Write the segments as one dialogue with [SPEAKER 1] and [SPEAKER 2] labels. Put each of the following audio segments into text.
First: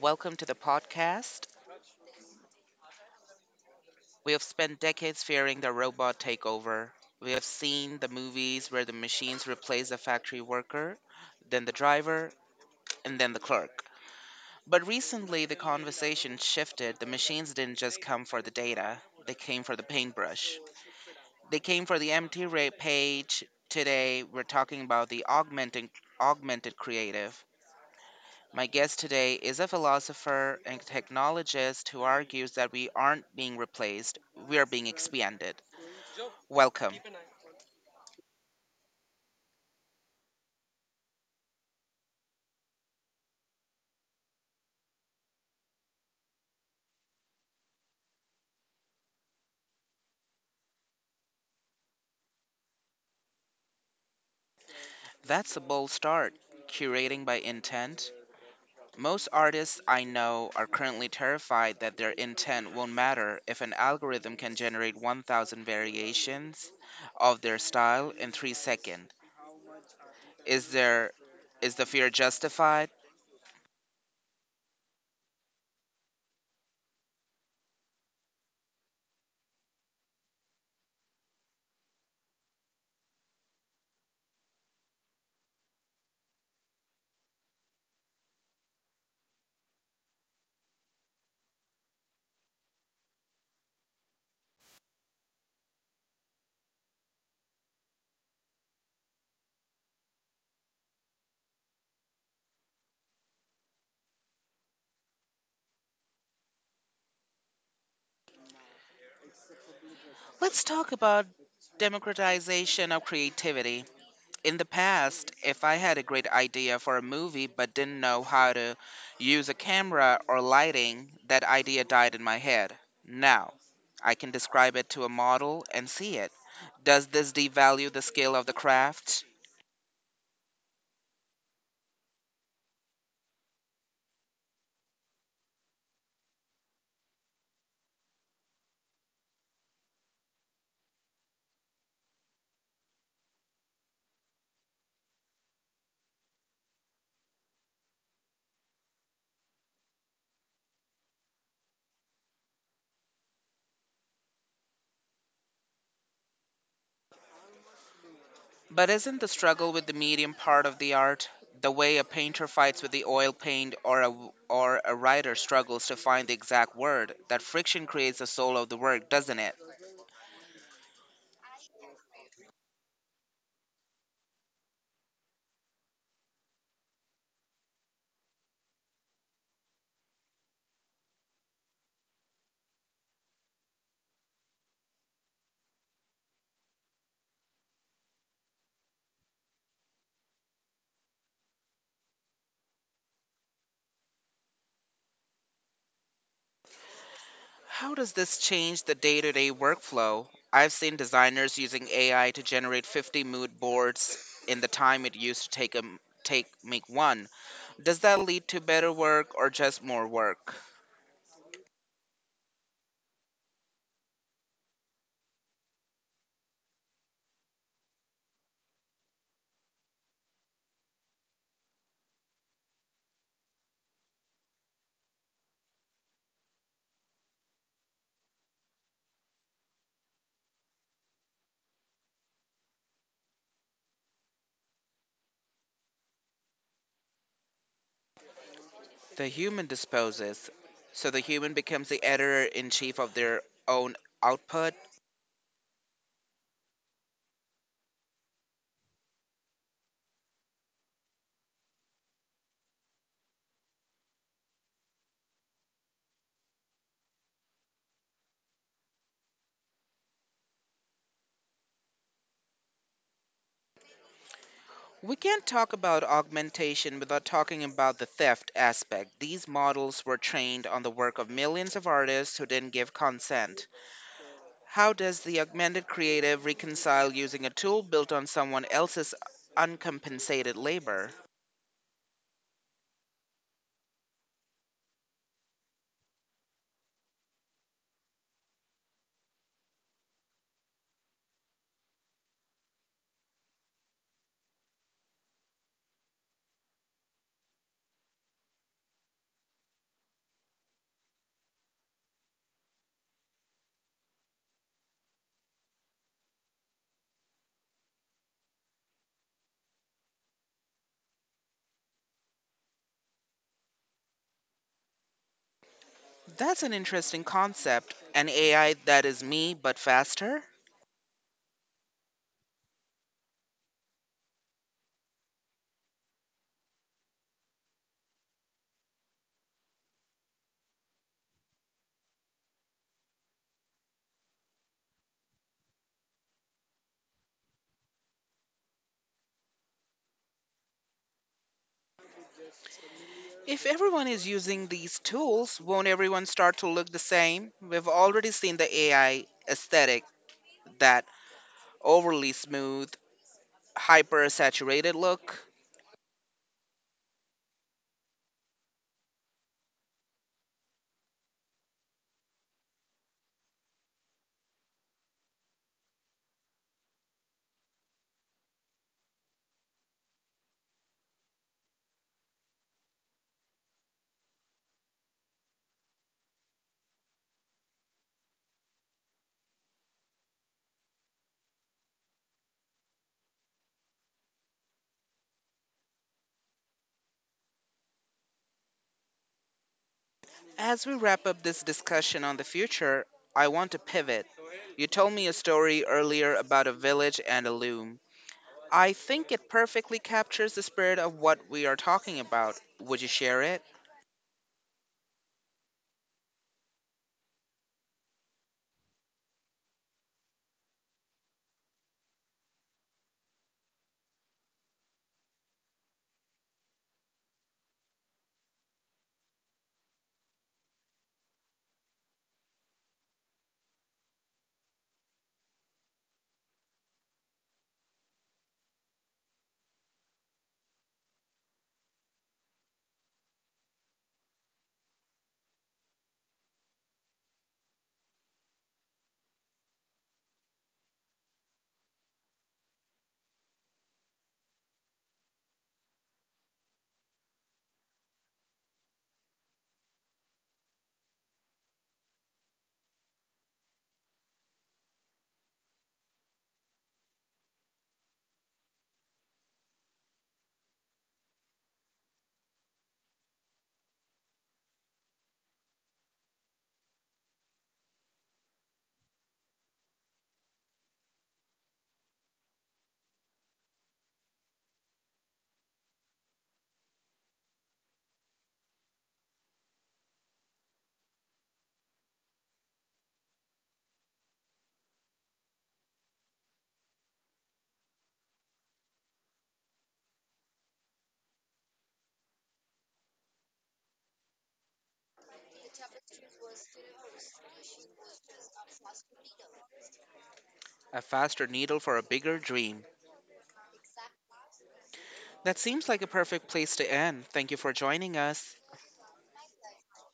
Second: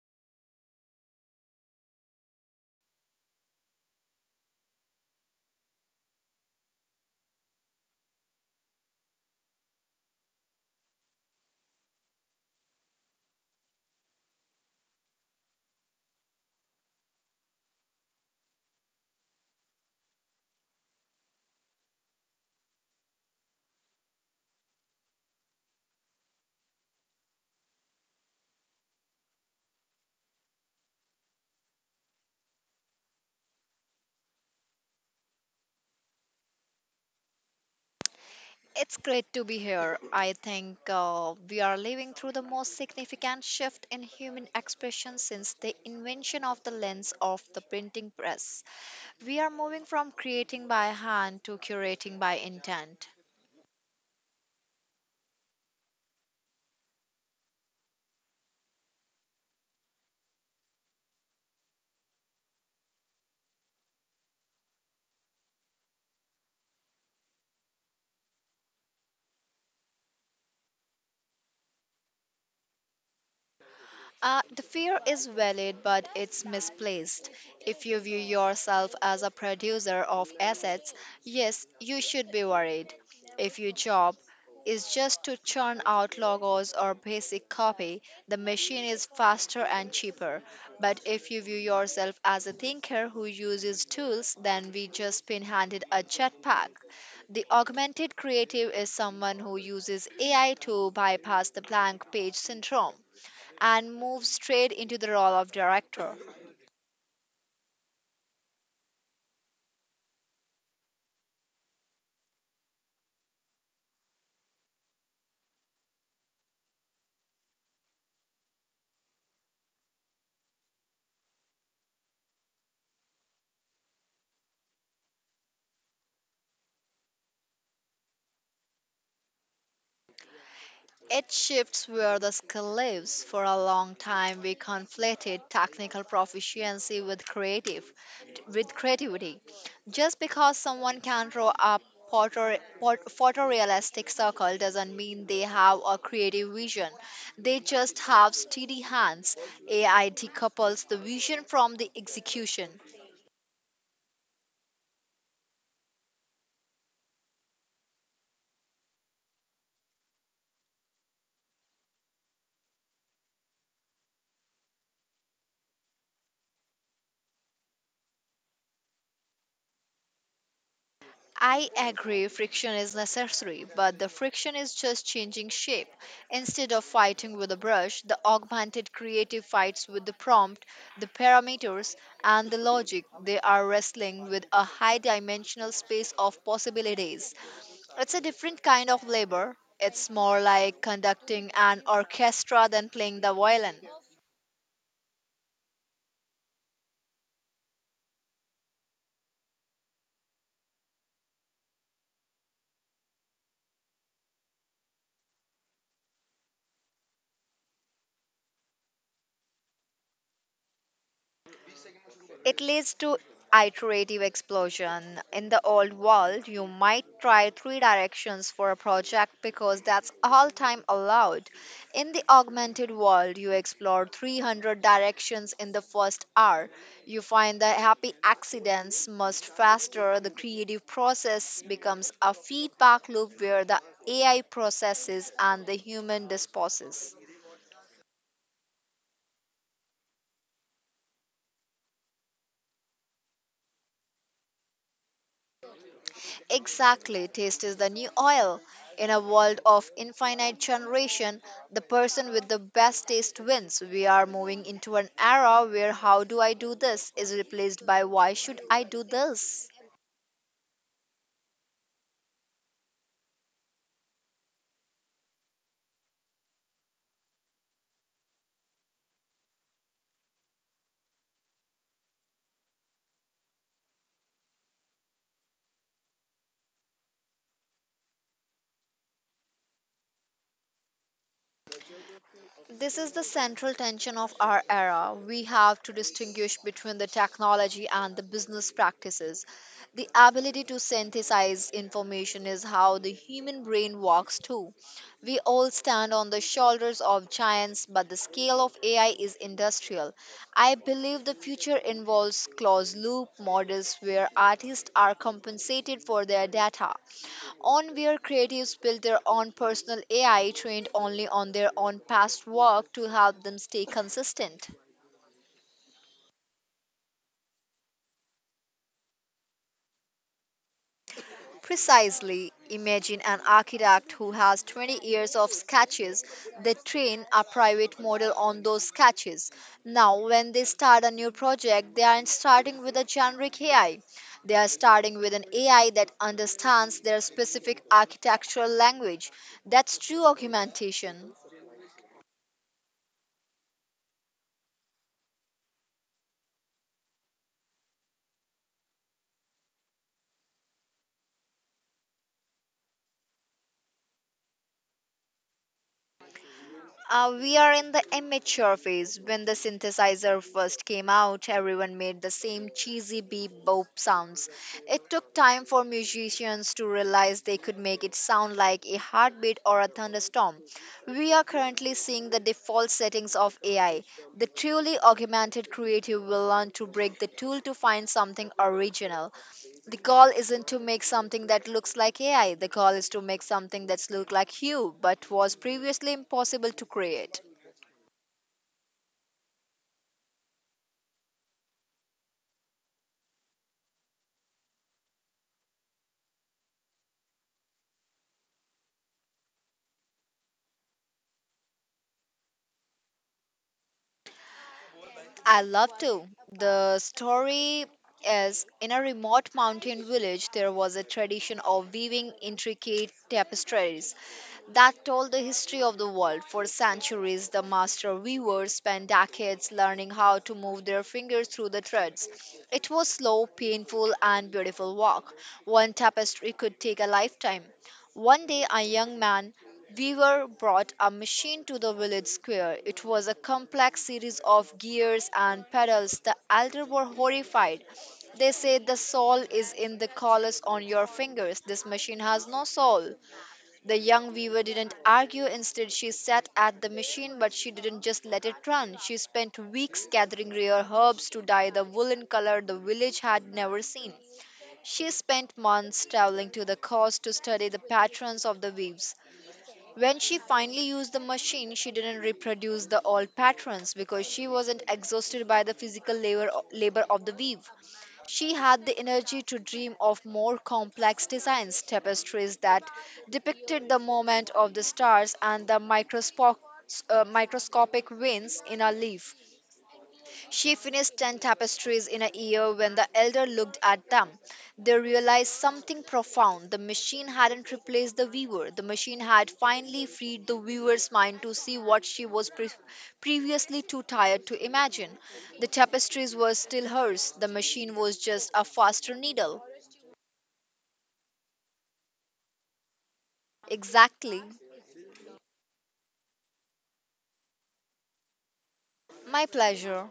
[SPEAKER 1] Welcome to the podcast. We have spent decades fearing the robot takeover. We have seen the movies where the machines replace the factory worker, then the driver, and then the clerk. But recently, the conversation shifted. The machines didn't just come for the data, they came for the paintbrush. They came for the empty page. Today, we're talking about the augmented creative. My guest today is a philosopher and technologist who argues that we aren't being replaced, we are being expanded. Welcome.
[SPEAKER 2] It's great to be here. I think we are living through the most significant shift in human expression since the invention of the lens of the printing press. We are moving from creating by hand to curating by intent.
[SPEAKER 1] That's a bold start, curating by intent. Most artists I know are currently terrified that their intent won't matter if an algorithm can generate 1,000 variations of their style in 3 seconds. Is there is the fear justified?
[SPEAKER 2] The fear is valid, but it's misplaced. If you view yourself as a producer of assets, yes, you should be worried. If your job is just to churn out logos or basic copy, the machine is faster and cheaper. But if you view yourself as a thinker who uses tools, then we just been handed a jetpack. The augmented creative is someone who uses AI to bypass the blank page syndrome and moves straight into the role of director.
[SPEAKER 1] Let's talk about democratization of creativity. In the past, if I had a great idea for a movie but didn't know how to use a camera or lighting, that idea died in my head. Now, I can describe it to a model and see it. Does this devalue the skill of the craft?
[SPEAKER 2] It shifts where the skill lives. For a long time, we conflated technical proficiency with creativity. Just because someone can draw a photorealistic circle doesn't mean they have a creative vision. They just have steady hands. AI decouples the vision from the execution.
[SPEAKER 1] But isn't the struggle with the medium part of the art? The way a painter fights with the oil paint or a writer struggles to find the exact word, that friction creates the soul of the work, doesn't it?
[SPEAKER 2] I agree friction is necessary, but the friction is just changing shape. Instead of fighting with a brush, the augmented creative fights with the prompt, the parameters, and the logic. They are wrestling with a high dimensional space of possibilities. It's a different kind of labor. It's more like conducting an orchestra than playing the violin.
[SPEAKER 1] How does this change the day to day workflow? I've seen designers using AI to generate 50 mood boards in the time it used to take, 'em- take make one. Does that lead to better work or just more work?
[SPEAKER 2] It leads to iterative explosion. In the old world, you might try three directions for a project because that's all time allowed. In the augmented world, you explore 300 directions in the first hour. You find that happy accidents must faster. The creative process becomes a feedback loop where the AI processes and the human disposes.
[SPEAKER 1] The human disposes, so the human becomes the editor in chief of their own output.
[SPEAKER 2] Exactly, taste is the new oil. In a world of infinite generation, the person with the best taste wins. We are moving into an era where how do I do this is replaced by why should I do this?
[SPEAKER 1] We can't talk about augmentation without talking about the theft aspect. These models were trained on the work of millions of artists who didn't give consent. How does the augmented creative reconcile using a tool built on someone else's uncompensated labor?
[SPEAKER 2] This is the central tension of our era. We have to distinguish between the technology and the business practices. The ability to synthesize information is how the human brain works too. We all stand on the shoulders of giants, but the scale of AI is industrial. I believe the future involves closed loop models where artists are compensated for their data on where creatives build their own personal AI trained only on their own past work to help them stay consistent.
[SPEAKER 1] That's an interesting concept. An AI that is me, but faster?
[SPEAKER 2] Precisely, imagine an architect who has 20 years of sketches. They train a private model on those sketches. Now, when they start a new project, they aren't starting with a generic AI. They are starting with an AI that understands their specific architectural language. That's true augmentation.
[SPEAKER 1] If everyone is using these tools, won't everyone start to look the same? We've already seen the AI aesthetic, that overly smooth, hyper saturated look.
[SPEAKER 2] We are in the amateur phase. When the synthesizer first came out, everyone made the same cheesy beep boop sounds. It took time for musicians to realize they could make it sound like a heartbeat or a thunderstorm. We are currently seeing the default settings of AI. The truly augmented creative will learn to break the tool to find something original. The goal isn't to make something that looks like AI. The goal is to make something that's look like you, but was previously impossible to create.
[SPEAKER 1] As we wrap up this discussion on the future, I want to pivot. You told me a story earlier about a village and a loom. I think it perfectly captures the spirit of what we are talking about. Would you share it?
[SPEAKER 2] I love to. The story is in a remote mountain village, there was a tradition of weaving intricate tapestries that told the history of the world. For centuries, the master weavers spent decades learning how to move their fingers through the threads. It was slow, painful, and beautiful work. One tapestry could take a lifetime. One day, a young man Weaver brought a machine to the village square. It was a complex series of gears and pedals. The elder were horrified. They said the soul is in the callus on your fingers. This machine has no soul. The young weaver didn't argue. Instead, she sat at the machine, but she didn't just let it run. She spent weeks gathering rare herbs to dye the woolen color the village had never seen. She spent months traveling to the coast to study the patterns of the weaves. When she finally used the machine, she didn't reproduce the old patterns because she wasn't exhausted by the labor of the weave. She had the energy to dream of more complex designs, tapestries that depicted the movement of the stars and the microscopic veins in a leaf. She finished 10 tapestries in a year when the elder looked at them. They realized something profound. The machine hadn't replaced the weaver. The machine had finally freed the weaver's mind to see what she was previously too tired to imagine. The tapestries were still hers. The machine was just a faster needle.
[SPEAKER 1] A faster needle for a bigger dream.
[SPEAKER 2] Exactly.
[SPEAKER 1] That seems like a perfect place to end. Thank you for joining us.
[SPEAKER 2] My pleasure.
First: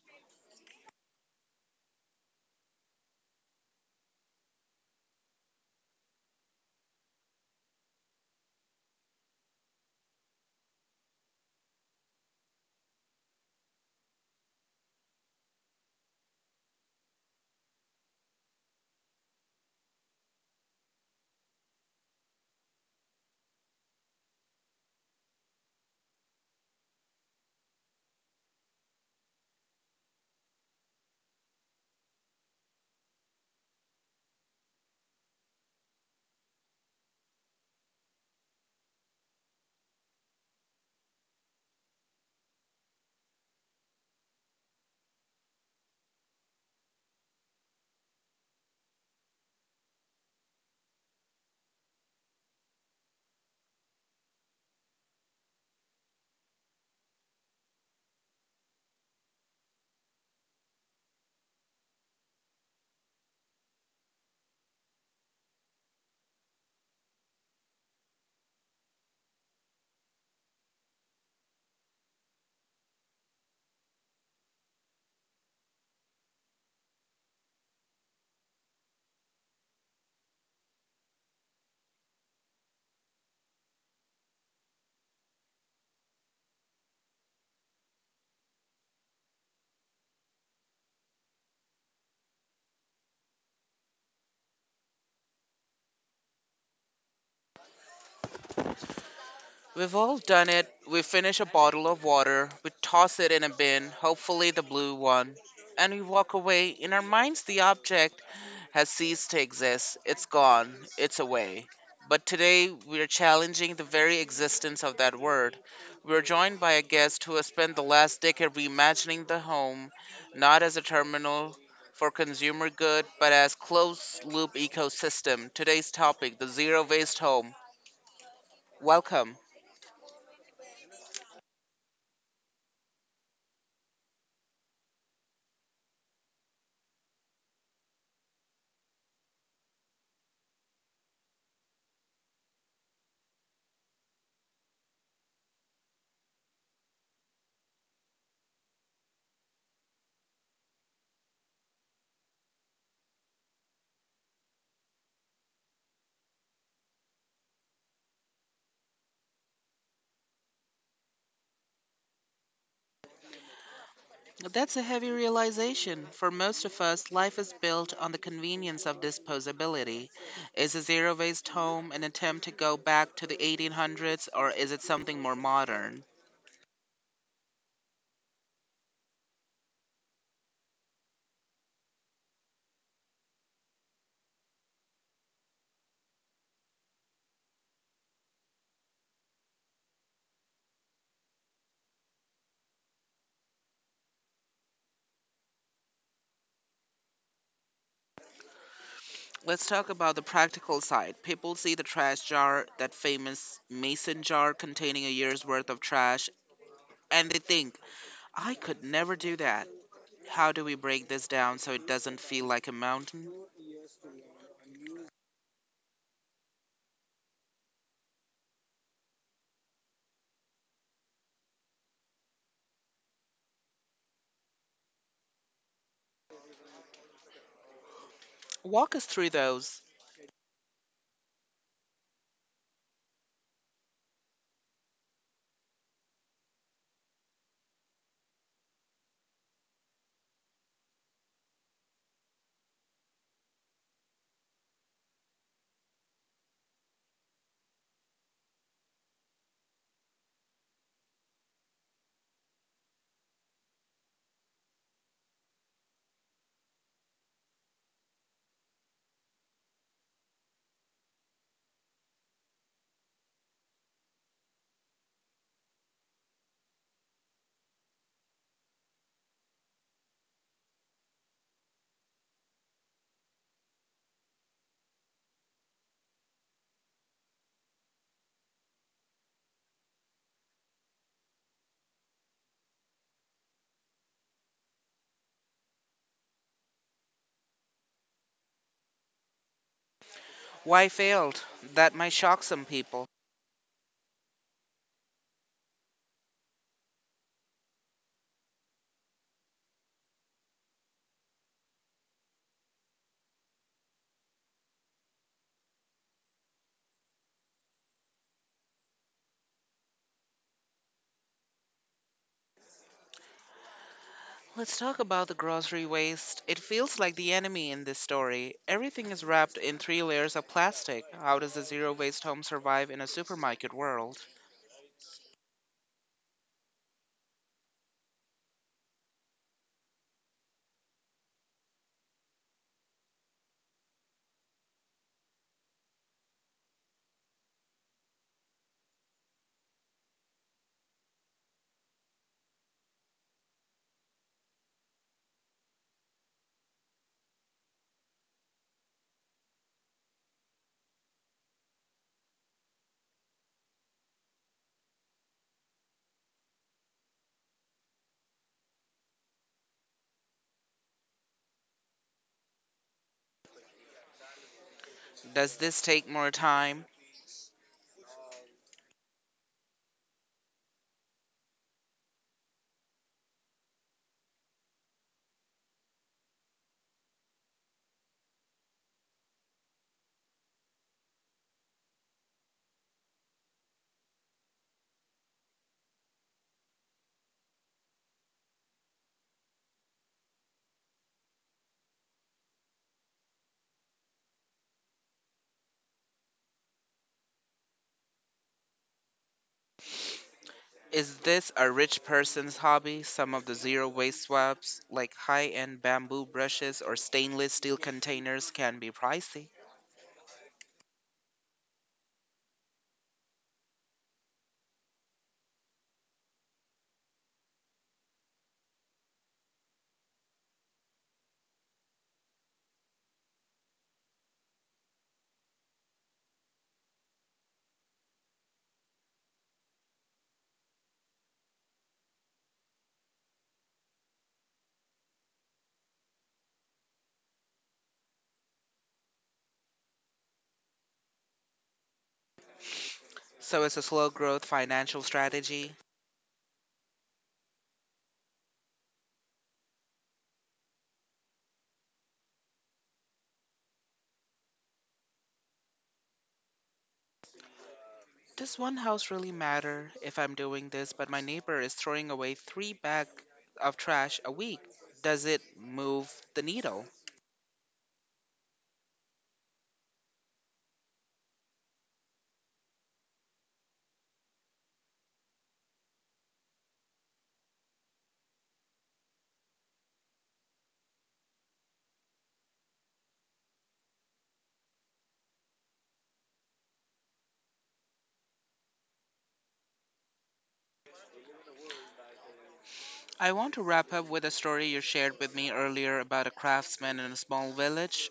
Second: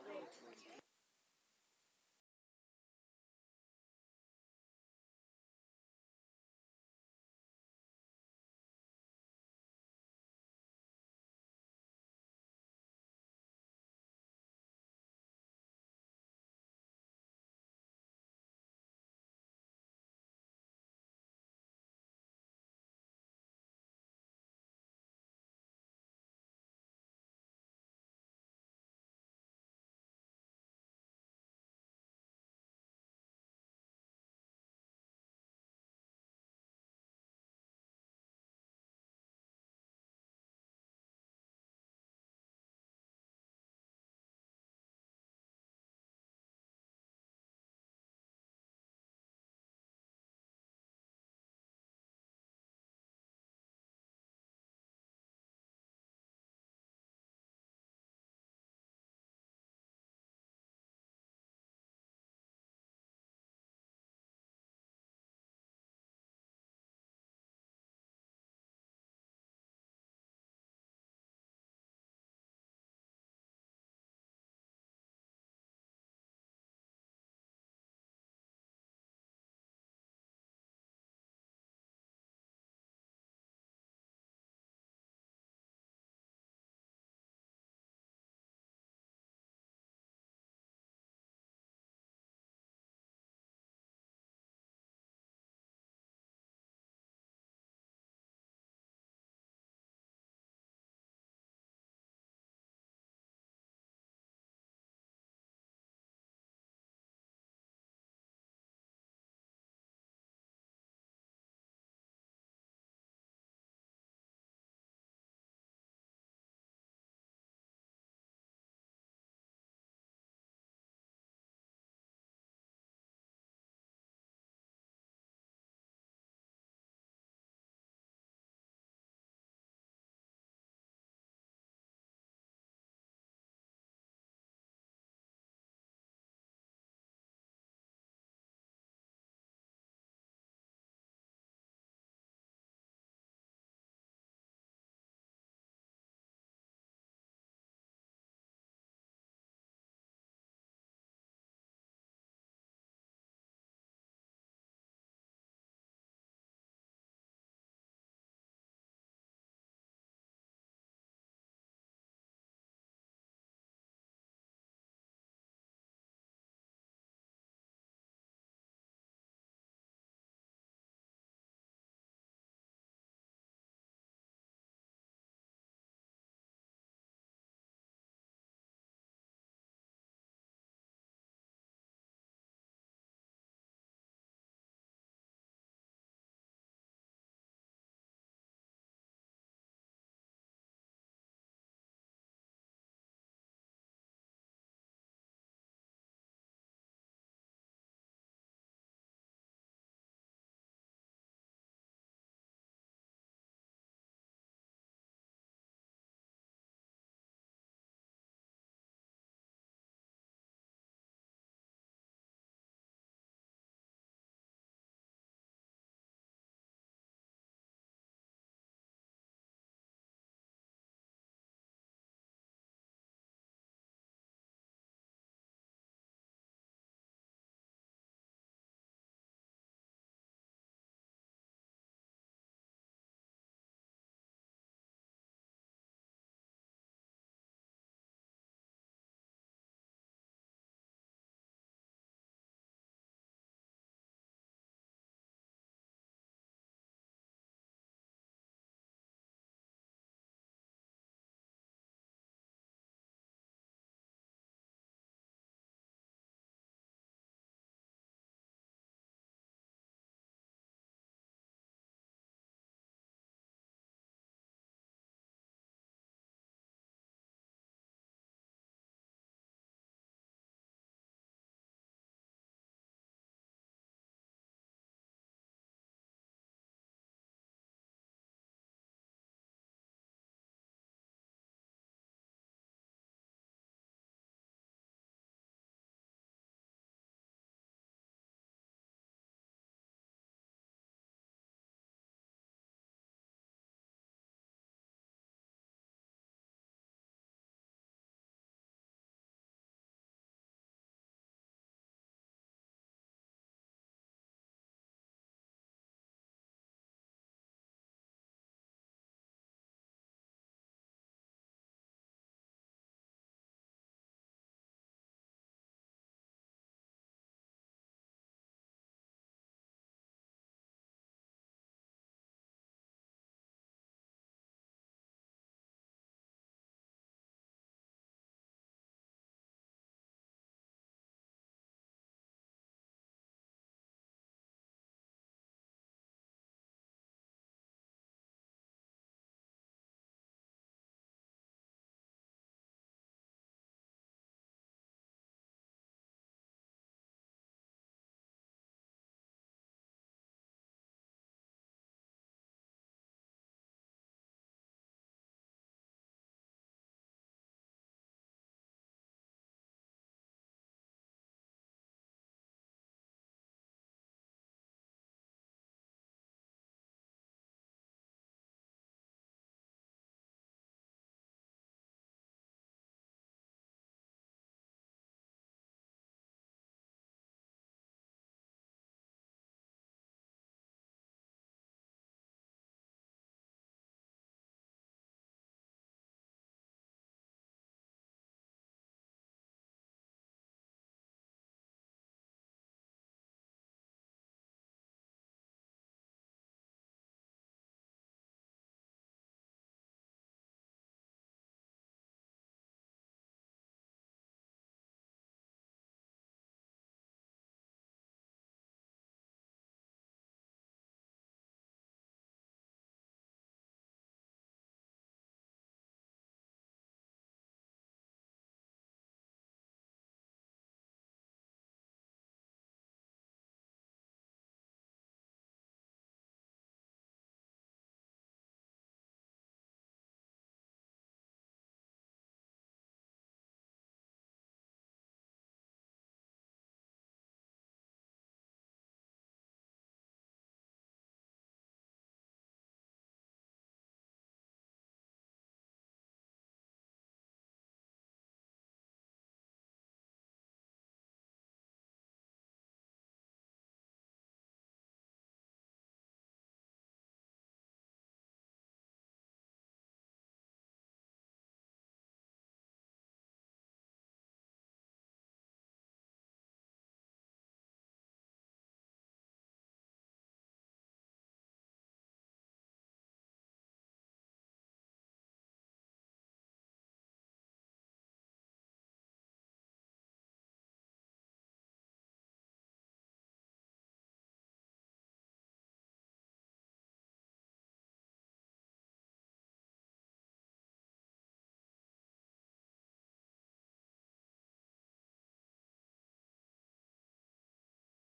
[SPEAKER 1] We've all done it. We finish a bottle of water, we toss it in a bin, hopefully the blue one, and we walk away. In our minds, the object has ceased to exist. It's gone, it's away. But today, we are challenging the very existence of that word. We're joined by a guest who has spent the last decade reimagining the home, not as a terminal for consumer good, but as closed loop ecosystem. Today's topic, the zero waste home. Welcome. That's a heavy realization. For most of us, life is built on the convenience of disposability. Is a zero waste home an attempt to go back to the 1800s or is it something more modern? Let's talk about the practical side. People see the trash jar, that famous mason jar containing a year's worth of trash, and they think, I could never do that. How do we break this down so it doesn't feel like a mountain? Walk us through those. Why failed? That might shock some people. Let's talk about the grocery waste. It feels like the enemy in this story. Everything is wrapped in three layers of plastic. How does a zero waste home survive in a supermarket world? Does this take more time? Is this a rich person's hobby? Some of the zero waste swabs, like high end bamboo brushes or stainless steel containers, can be pricey. So it's a slow growth financial strategy. Does one house really matter if I'm doing this, but my neighbor is throwing away three bags of trash a week? Does it move the needle? I want to wrap up with a story you shared with me earlier about a craftsman in a small village.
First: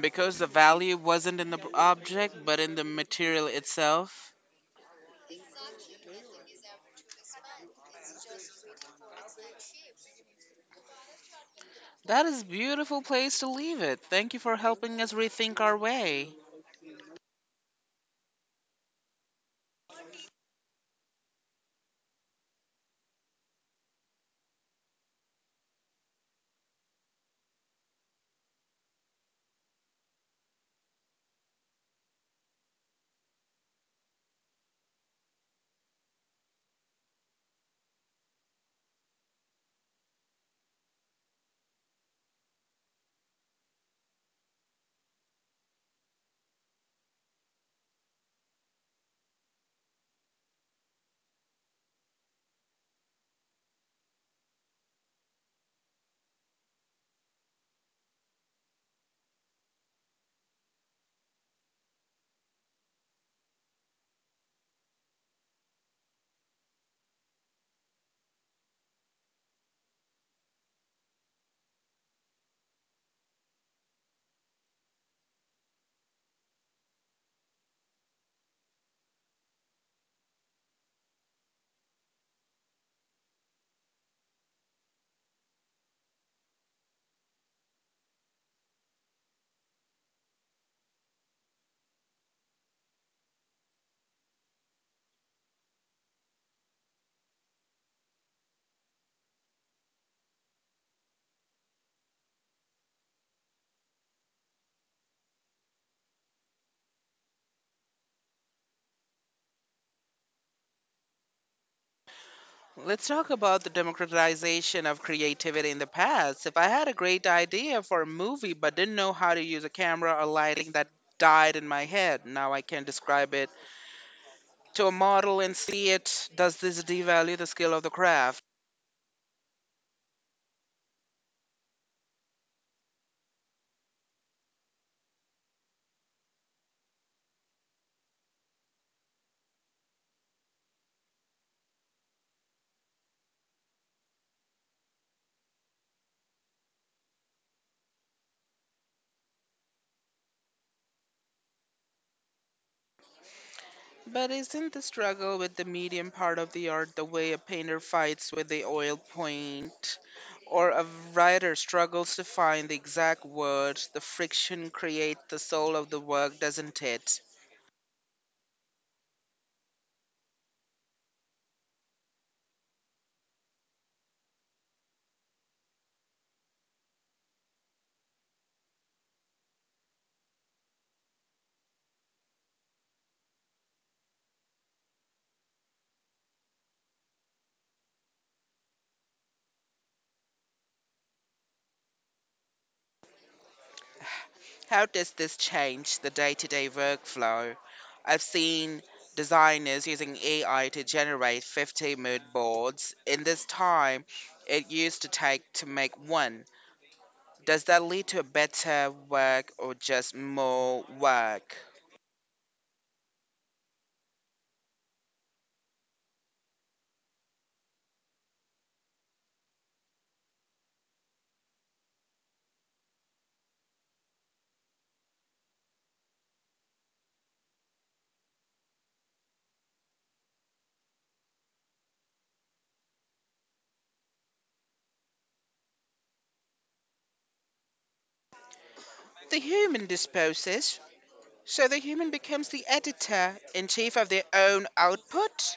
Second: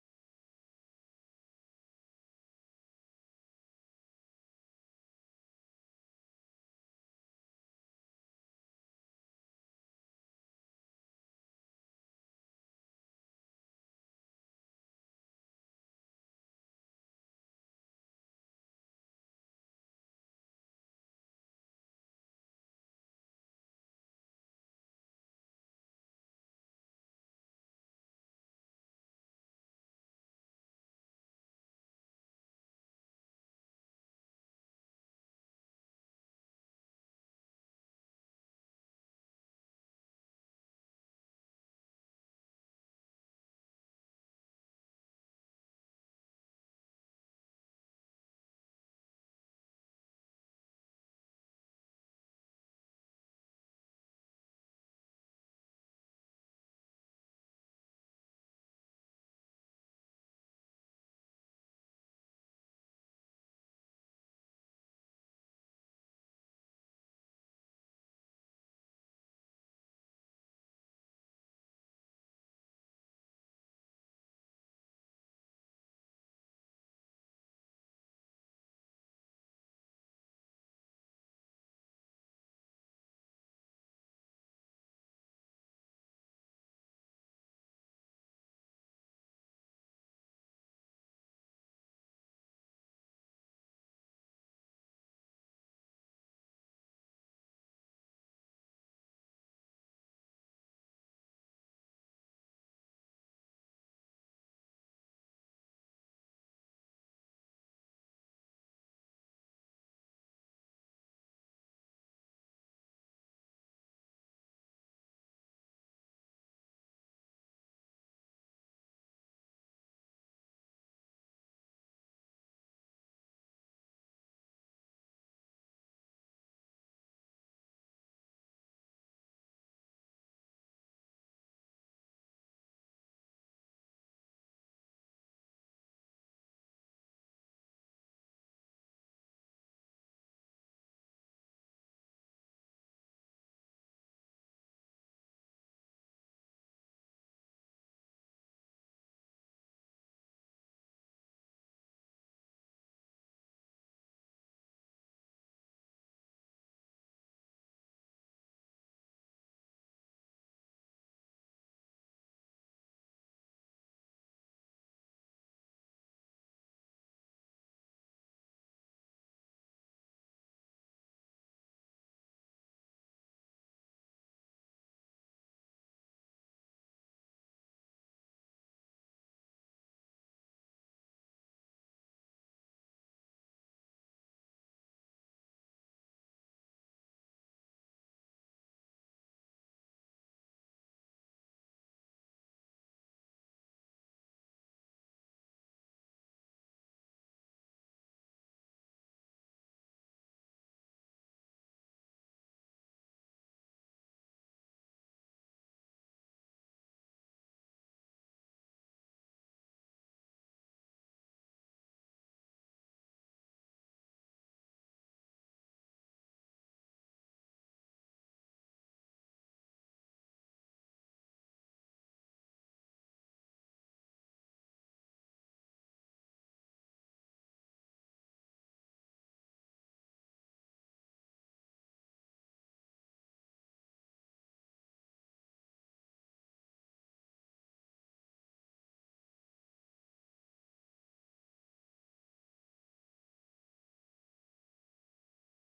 [SPEAKER 1] Because the value wasn't in the object, but in the material itself. That is a beautiful place to leave it. Thank you for helping us rethink our way. Let's talk about the democratization of creativity in the past. If I had a great idea for a movie but didn't know how to use a camera or lighting, that died in my head. Now I can describe it to a model and see it. Does this devalue the skill of the craft? But isn't the struggle with the medium part of the art the way a painter fights with the oil paint? Or a writer struggles to find the exact words? The friction creates the soul of the work, doesn't it? How does this change the day to day workflow? I've seen designers using AI to generate 50 mood boards. In this time, it used to take to make one. Does that lead to better work or just more work? The human disposes, so the human becomes the editor in chief of their own output.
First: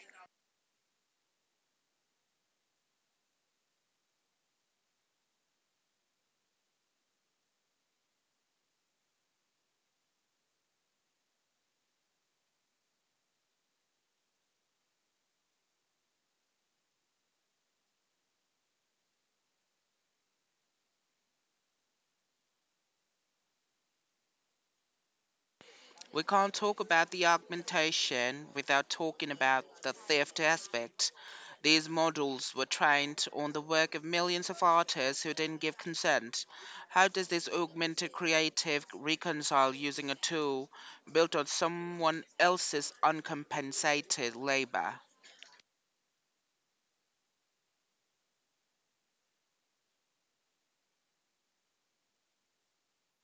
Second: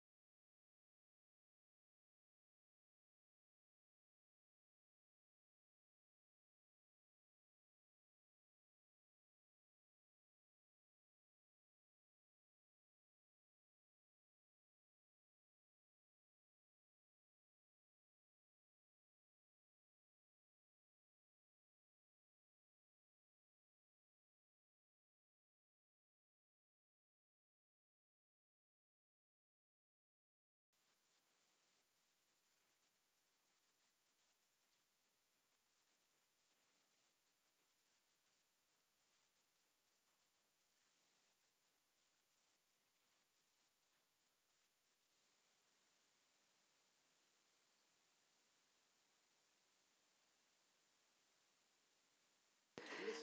[SPEAKER 1] We can't talk about the augmentation without talking about the theft aspect. These models were trained on the work of millions of artists who didn't give consent. How does this augmented creative reconcile using a tool built on someone else's uncompensated labor?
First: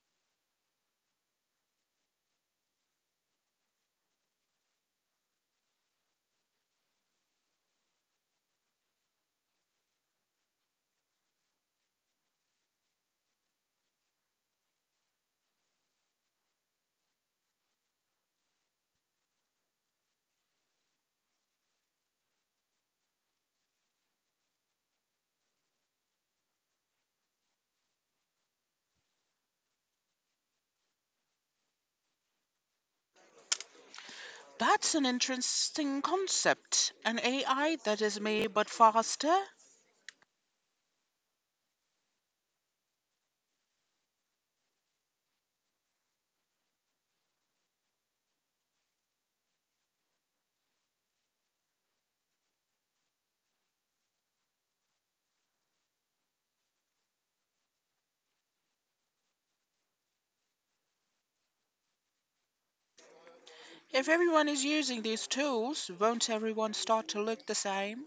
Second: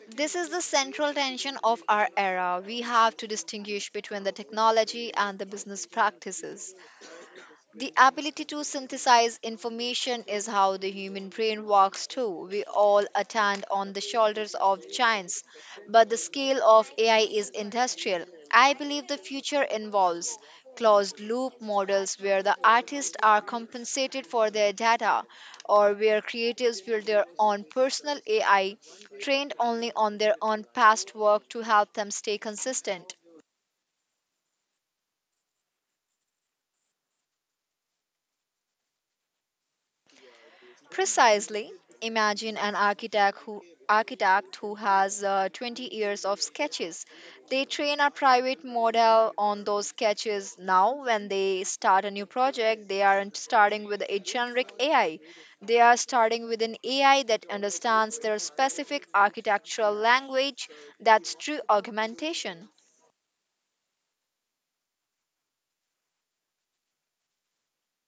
[SPEAKER 2] This is the central tension of our era. We have to distinguish between the technology and the business practices. The ability to synthesize information is how the human brain works too. We all attend on the shoulders of giants, but the scale of AI is industrial. I believe the future involves closed loop models where the artists are compensated for their data or where creatives build their own personal AI trained only on their own past work to help them stay consistent.
[SPEAKER 1] That's an interesting concept. An AI that is me but faster?
[SPEAKER 2] Precisely. Imagine an architect who has 20 years of sketches. They train a private model on those sketches. Now when they start a new project, they aren't starting with a generic AI. They are starting with an AI that understands their specific architectural language. That's true augmentation.
[SPEAKER 1] If everyone is using these tools, won't everyone start to look the same?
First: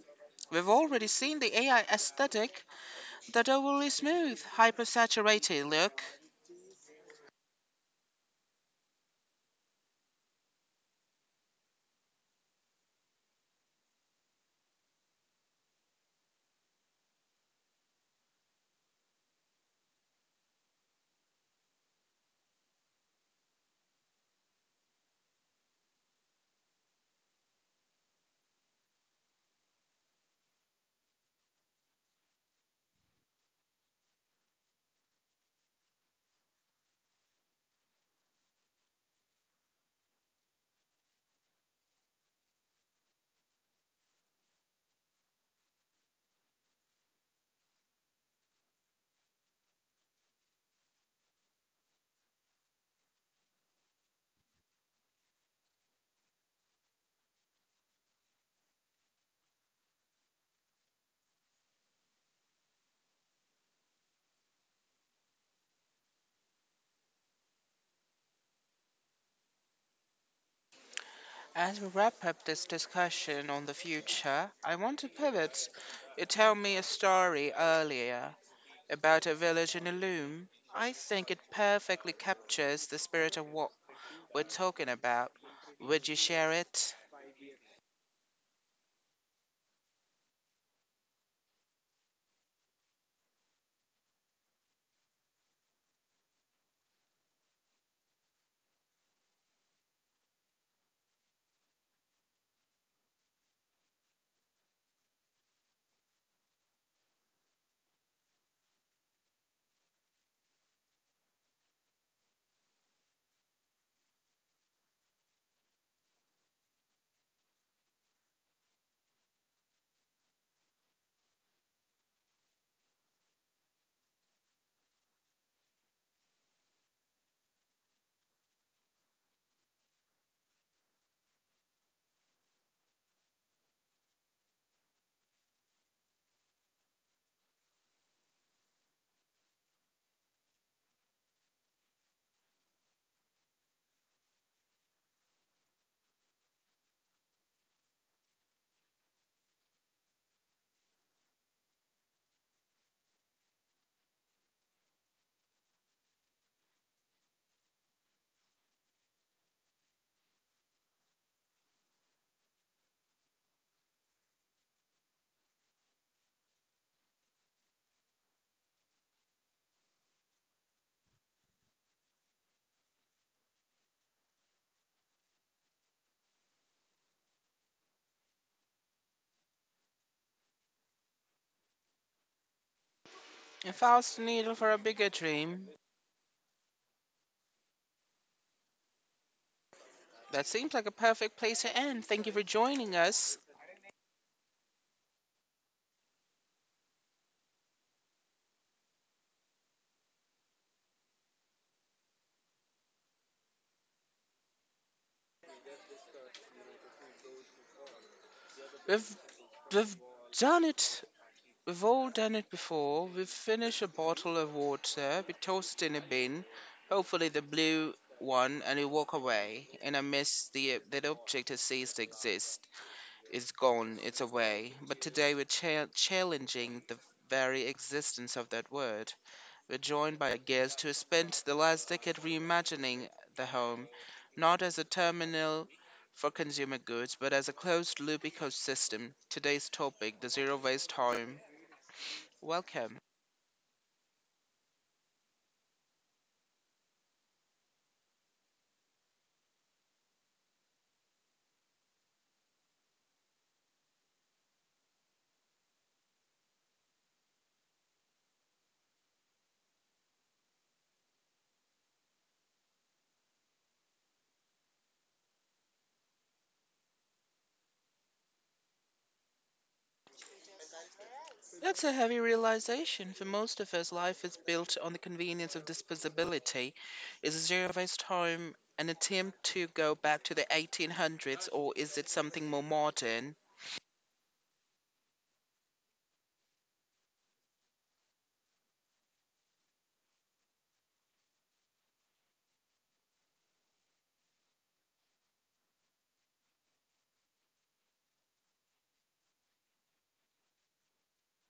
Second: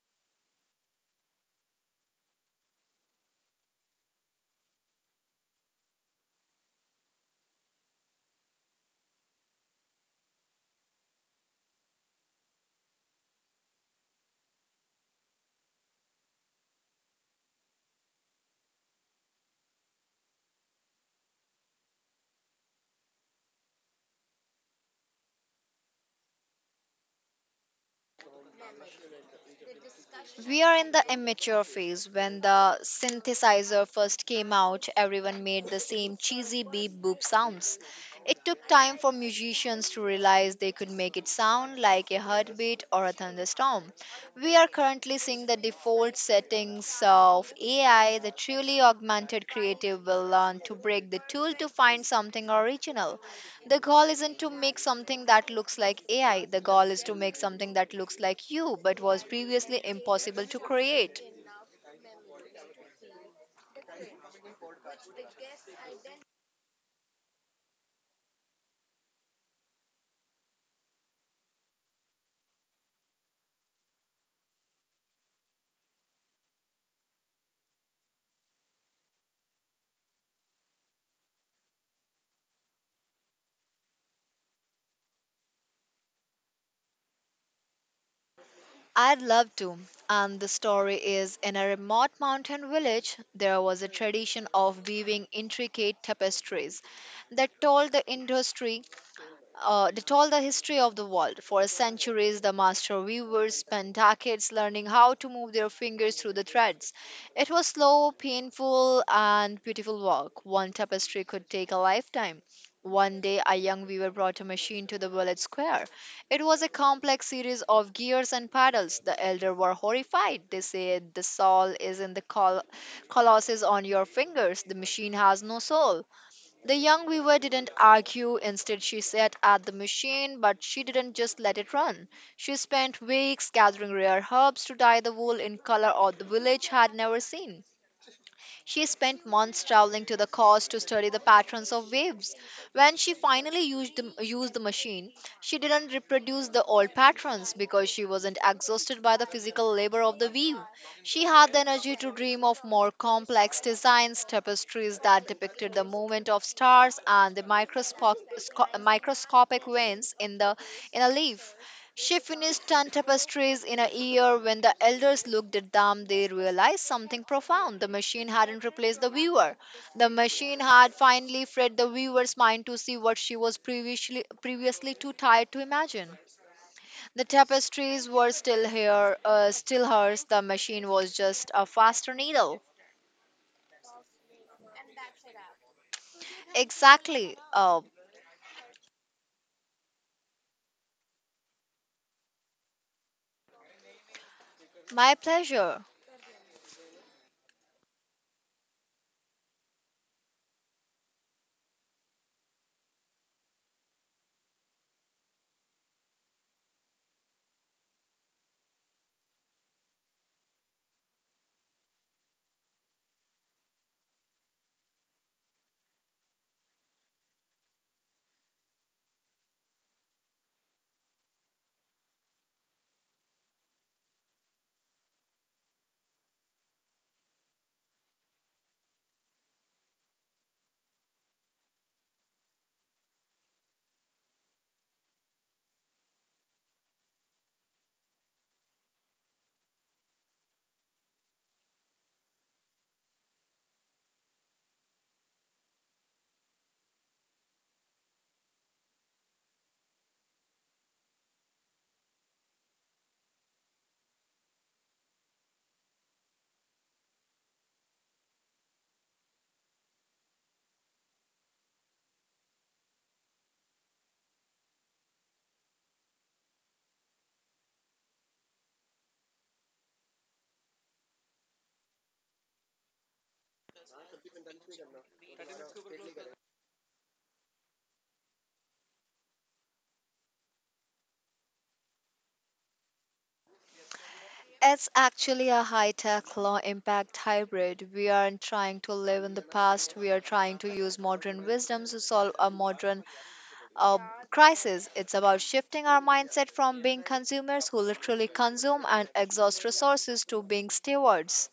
[SPEAKER 1] We've already seen the AI aesthetic, that overly smooth, hypersaturated look.
[SPEAKER 2] We are in the immature phase. When the synthesizer first came out, everyone made the same cheesy beep boop sounds. It took time for musicians to realize they could make it sound like a heartbeat or a thunderstorm. We are currently seeing the default settings of AI. The truly augmented creative will learn to break the tool to find something original. The goal isn't to make something that looks like AI. The goal is to make something that looks like you but was previously impossible to create.
[SPEAKER 1] As we wrap up this discussion on the future, I want to pivot. You told me a story earlier about a village in a loom. I think it perfectly captures the spirit of what we're talking about. Would you share it?
[SPEAKER 2] I'd love to. And the story is in a remote mountain village, there was a tradition of weaving intricate tapestries that told the industry they told the history of the world. For centuries, the master weavers spent decades learning how to move their fingers through the threads. It was slow, painful, and beautiful work. One tapestry could take a lifetime. One day, a young weaver brought a machine to the village square. It was a complex series of gears and paddles. The elder were horrified. They said, the soul is in the colossus on your fingers. The machine has no soul. The young weaver didn't argue. Instead, she sat at the machine, but she didn't just let it run. She spent weeks gathering rare herbs to dye the wool in color or the village had never seen. She spent months traveling to the coast to study the patterns of waves. When she finally used the machine, she didn't reproduce the old patterns because she wasn't exhausted by the physical labor of the weave. She had the energy to dream of more complex designs, tapestries that depicted the movement of stars and the microscopic veins in the in a leaf. She finished 10 tapestries in a year. When the elders looked at them, they realized something profound. The machine hadn't replaced the weaver. The machine had finally freed the weaver's mind to see what she was previously too tired to imagine. The tapestries were still hers. The machine was just a faster needle.
[SPEAKER 1] If I was the needle for a bigger dream,
[SPEAKER 2] Exactly. Uh,
[SPEAKER 1] that seems like a perfect place to end. Thank you for joining us.
[SPEAKER 2] my pleasure.
[SPEAKER 1] We've we've done it. We've all done it before. We've finished a bottle of water. We tossed in a bin, hopefully the blue one, and we walk away. And I miss the that object has ceased to exist. It's gone. It's away. But today we're challenging the very existence of that word. We're joined by a guest who spent the last decade reimagining the home, not as a terminal for consumer goods, but as a closed loop ecosystem. Today's topic the zero waste home. Welcome. That's a heavy realization. For most of us, life is built on the convenience of disposability. Is a zero waste home an attempt to go back to the 1800s, or is it something more modern?
[SPEAKER 2] It's actually a high tech, low impact hybrid. We aren't trying to live in the past, we are trying to use modern wisdoms to solve a modern uh, crisis. It's about shifting our mindset from being consumers who literally consume and exhaust resources to being stewards.